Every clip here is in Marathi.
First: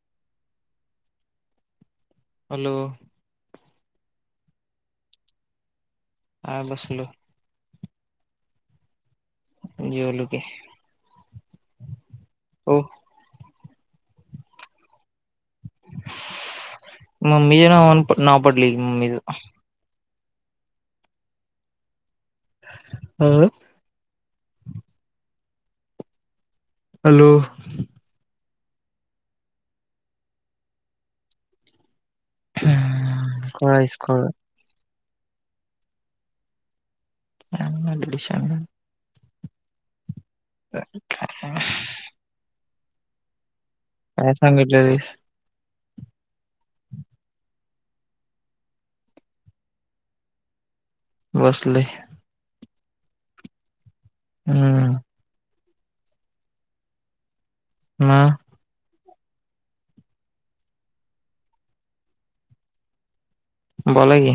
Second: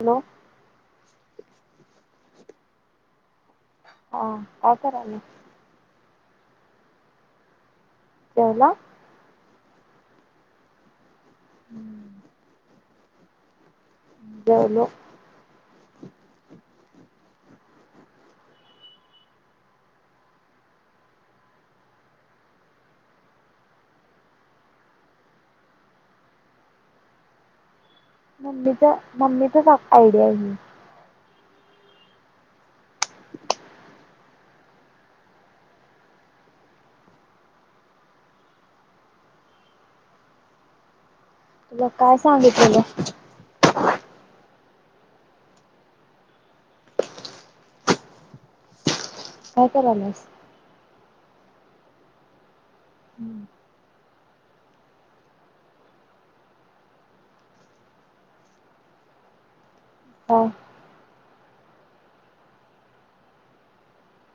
हॅलो! हॅलो! हा काय करालाय? आ बसलो. जेवला? जेवलो की. [inaudible] हो. जेवलो. मम्मी च्या नावान प नाव पडलय मम्मीच. हम्म? हॅलो! मम्मीचा मम्मीचाच आयडि हाय हे. हम्मम खुळ हाईस खुळ आम्ही म्हटल शान तर का [unintelligible] तुला काय सांगितलेलं? काय सांगितलंलेस? काय करालास? बसलोय. हम्म. हम्म. हम्म. काय? बोला की.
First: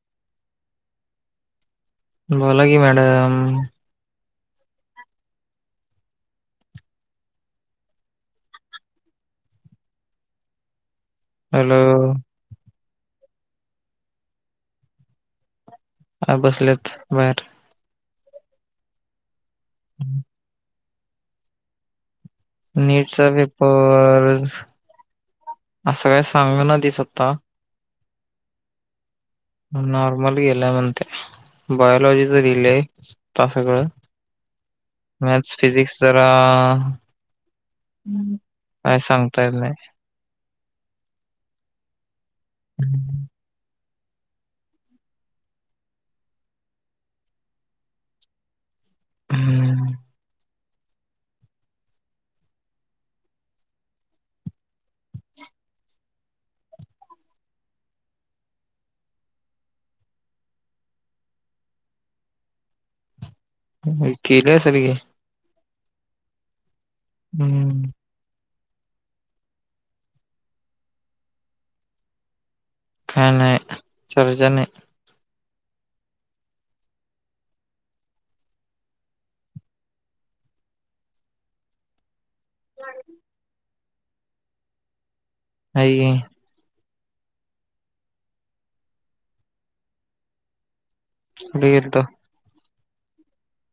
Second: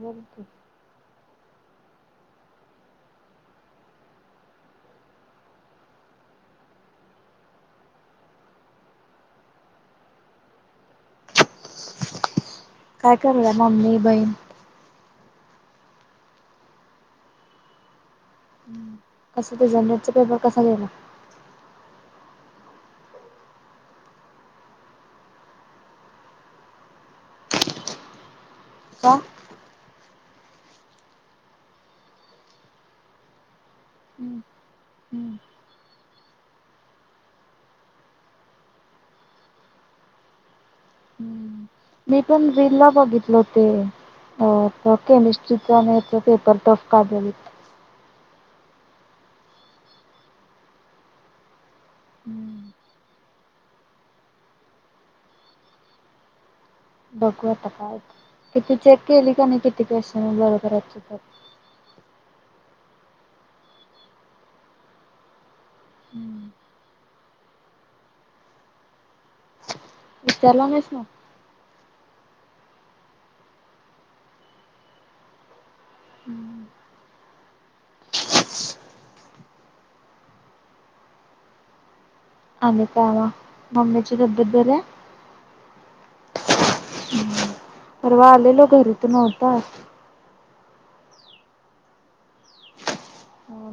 बोल की. बोला की, मॅडम. हॅलो? काय कराल्या, मम्मी, बहीण? ह बसल्यात बाहेर. कस ते, ज नेटचा पेपर, कसा गेला? नीटचा पेपर, असं काय सांग न, ती स्वता. का? नॉर्मल गेल्याय म्हणते, बायोलॉजीचं लिहिलेय ता सगळं. मॅथ्स, फिजिक्स जरा काय सांगता येल नही. ह्, मी पण रिल ला बघितल त. ते अ केमिस्ट्रीचा, नेटचा पेपर टफ काढले. हम्म. हम्म. बघू आता, काय होत, किती चेक केली का नही, किती क्वेशन बरोबर येत, चुक य? नहीं, केलेया सगळी. हम्म. हम्म. विचारला नाहीस ना? काय नाही, चर्चा नाही. आणि आणि कावा [unintelligible] मम्मीची तब्येत बरी हाय? नाही. परवा आलेलो घरी, तू नव्हता. बीर त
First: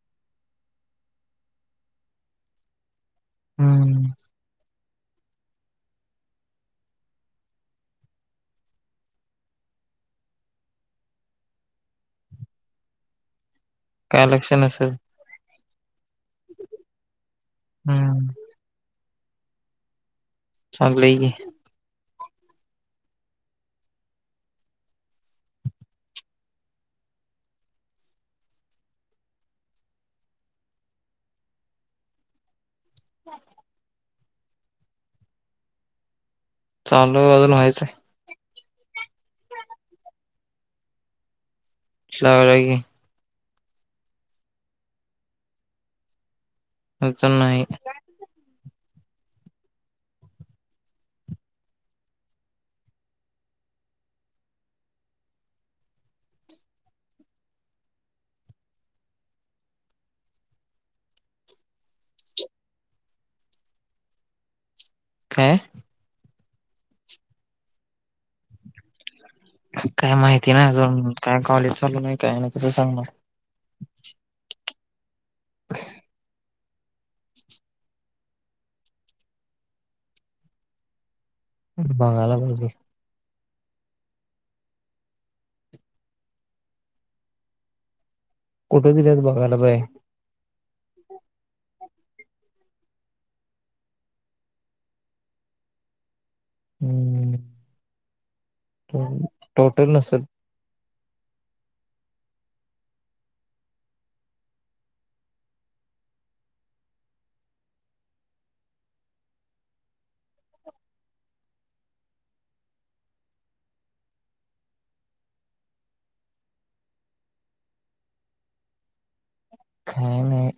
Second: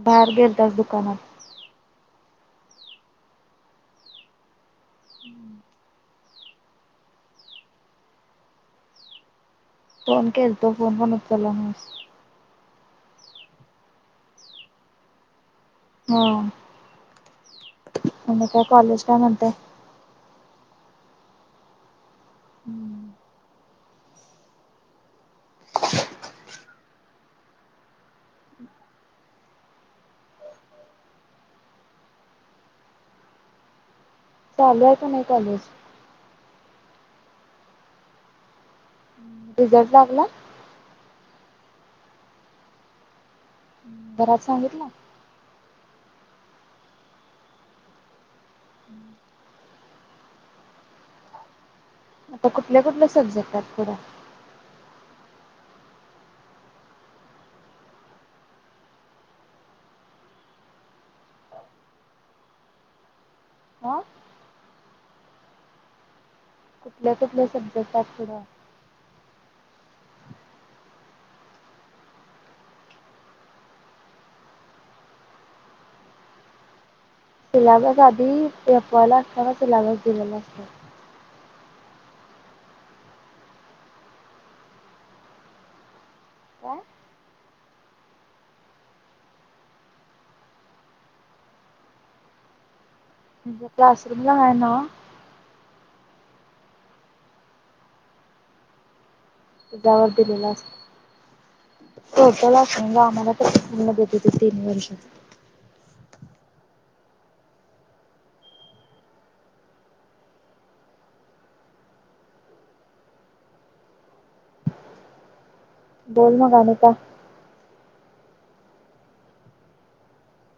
बाहेर गेलतास, दुकानात. हम्म. फोन केल तो, फोन पण ऊचला नाहीस. काय लक्ष नसल. हां, हम्म मंग आता कॉलेज काय म्हनत? चांगलंय की. ह [unintelligible] चालूय हाय का, नही चालू? चालू य, अजून व्हायचंय. रिझल्ट लागला? श्रावण हाय की, घरात सांगितला? आजून नाही. आता कुठल्या कुठल्या सब्जेक्ट आहेत पुढ? हा काय? कुठल्या कुठल सब्जेक्ट [unintelligible] फुढं काय माहिती नाही आजून, काय कॉलेज चालू नाही काय नाही कसं सांगणार. [inaudible] सिलॅबस आधी एफ. वाय ला असताना सिलॅबस दिलेला आसतोय. बघायला पाहिजे. काय? कुठ दिल्यात बघायला [unintelligible] म्हणजे क्लासरूमला हाय नव्हं? हम्म [unintelligible] टोटल त्याच्यावर नसल दिलेला असतो. टोटल [unintelligible] म्हणजे आम्हाला तर पूर्ण देत होतीत तीन वर्ष. बोल मग आणि का? काय नाही.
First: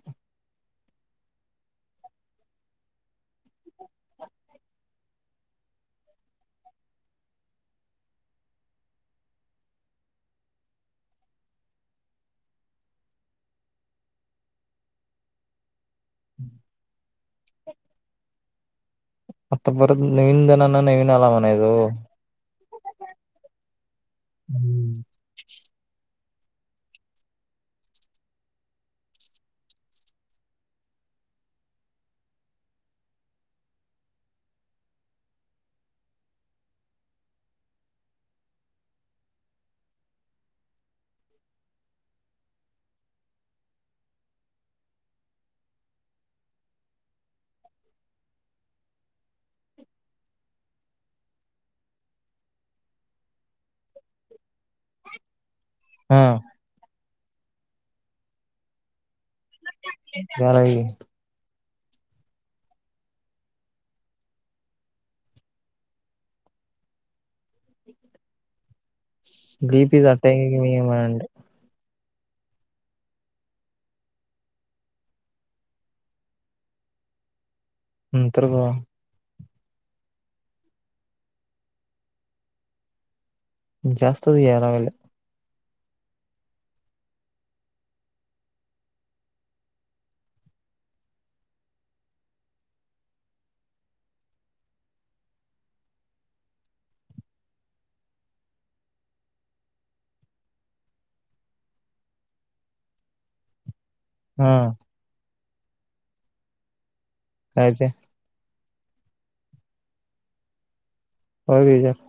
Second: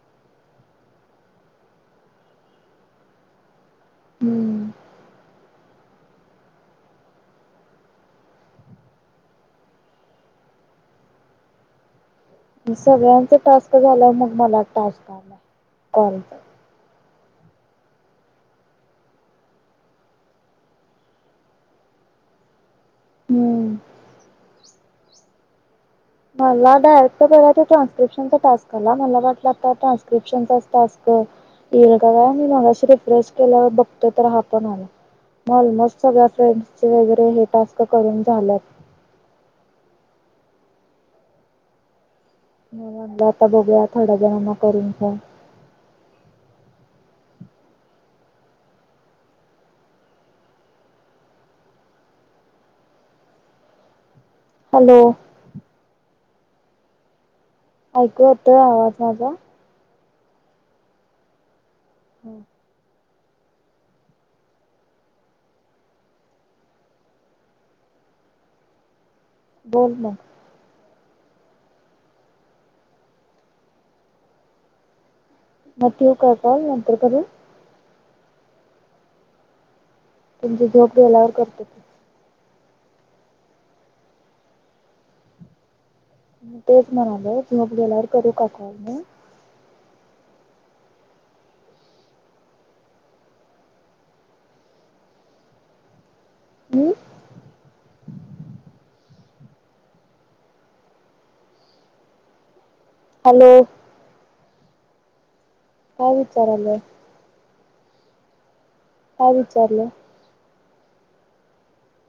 हम्म सगळ्यांच टास्क झालाव मग मला टास्क आलाय कॉल आता परत नवीन जनांना नवीन आला म्हणायचा म. हम्म हू मला डायरेक्ट परवाचा ट्रान्स्क्रिप्शनचा टास्क आला मला वाटल आता ता ट्रान्स्क्रिप्शनचाच टास्क येईल का काय? मी मगाशी रिफ्रेश केलावर बघतोय तर हा पण आला. म अलमोस्ट सगळ्या फ्रेंड्स चे वैगेरे हे टास्क करून झाल्यात, म्हणून म्हणलं आता बघूया थोड्या जणांना करून फोम हॅलो! हा. ऐकू येतोय आवाज माझा? या लागलाय की. हू बोल मग. [unintelligible] म ठेवू का कॉल नंतर करू? नंतर कव्हा? तुमची झोक गेल्यावर करतो की. जास्तच याय लागल्या. मी तेच म्हणालोय झोप गेल्यावर करू का कॉल म? हू हॅलो! हा. काय विचारालोय? काय च्या काय विचारलं? [unintelligible]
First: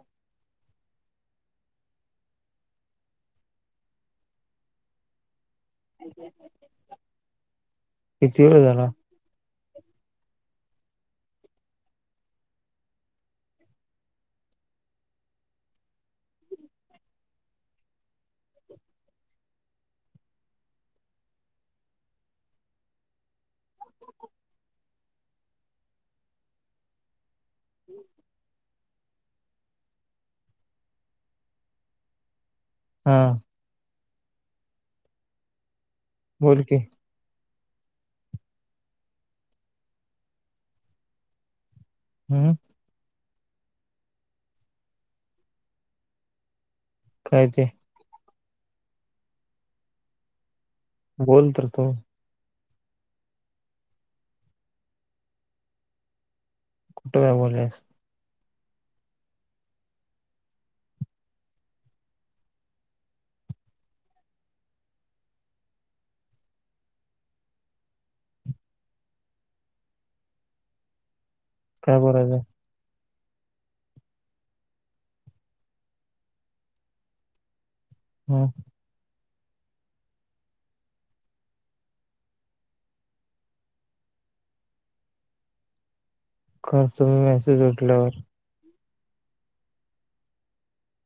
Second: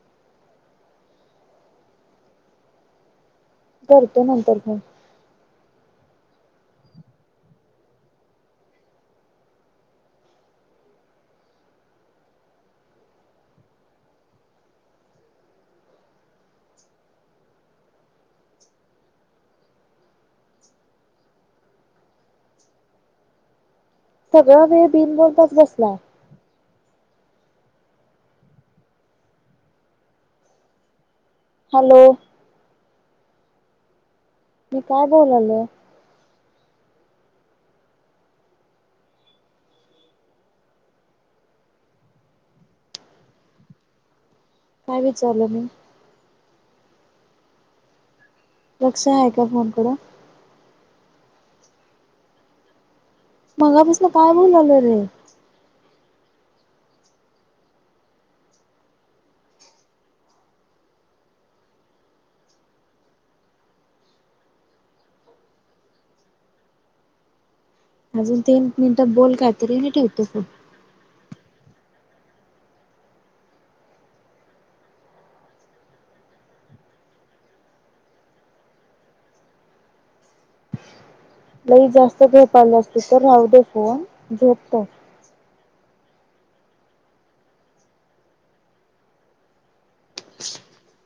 करतो नंतर फोन. किती वेळ झाला? सगळा वेळ बिनबोलताच बसलाय. हॅलो! हा. तु काय बोलल्या? बोल की. हम्म. काय विचारलं मी? काय ते? लक्ष आहे का फोन कड? बोल तर तू. मगापसून काय बोलाल्या रे? कुठे काय बोलीस. अजून तीन मिनिटात बोल काय तरी मी ठेवतो फोन. काय बोलायचं? हम्म. लई जास्त झोप आला असत तर राहु दे फोन झोपतो. करतो मी मैसेज उठल्यावर. [inaudible]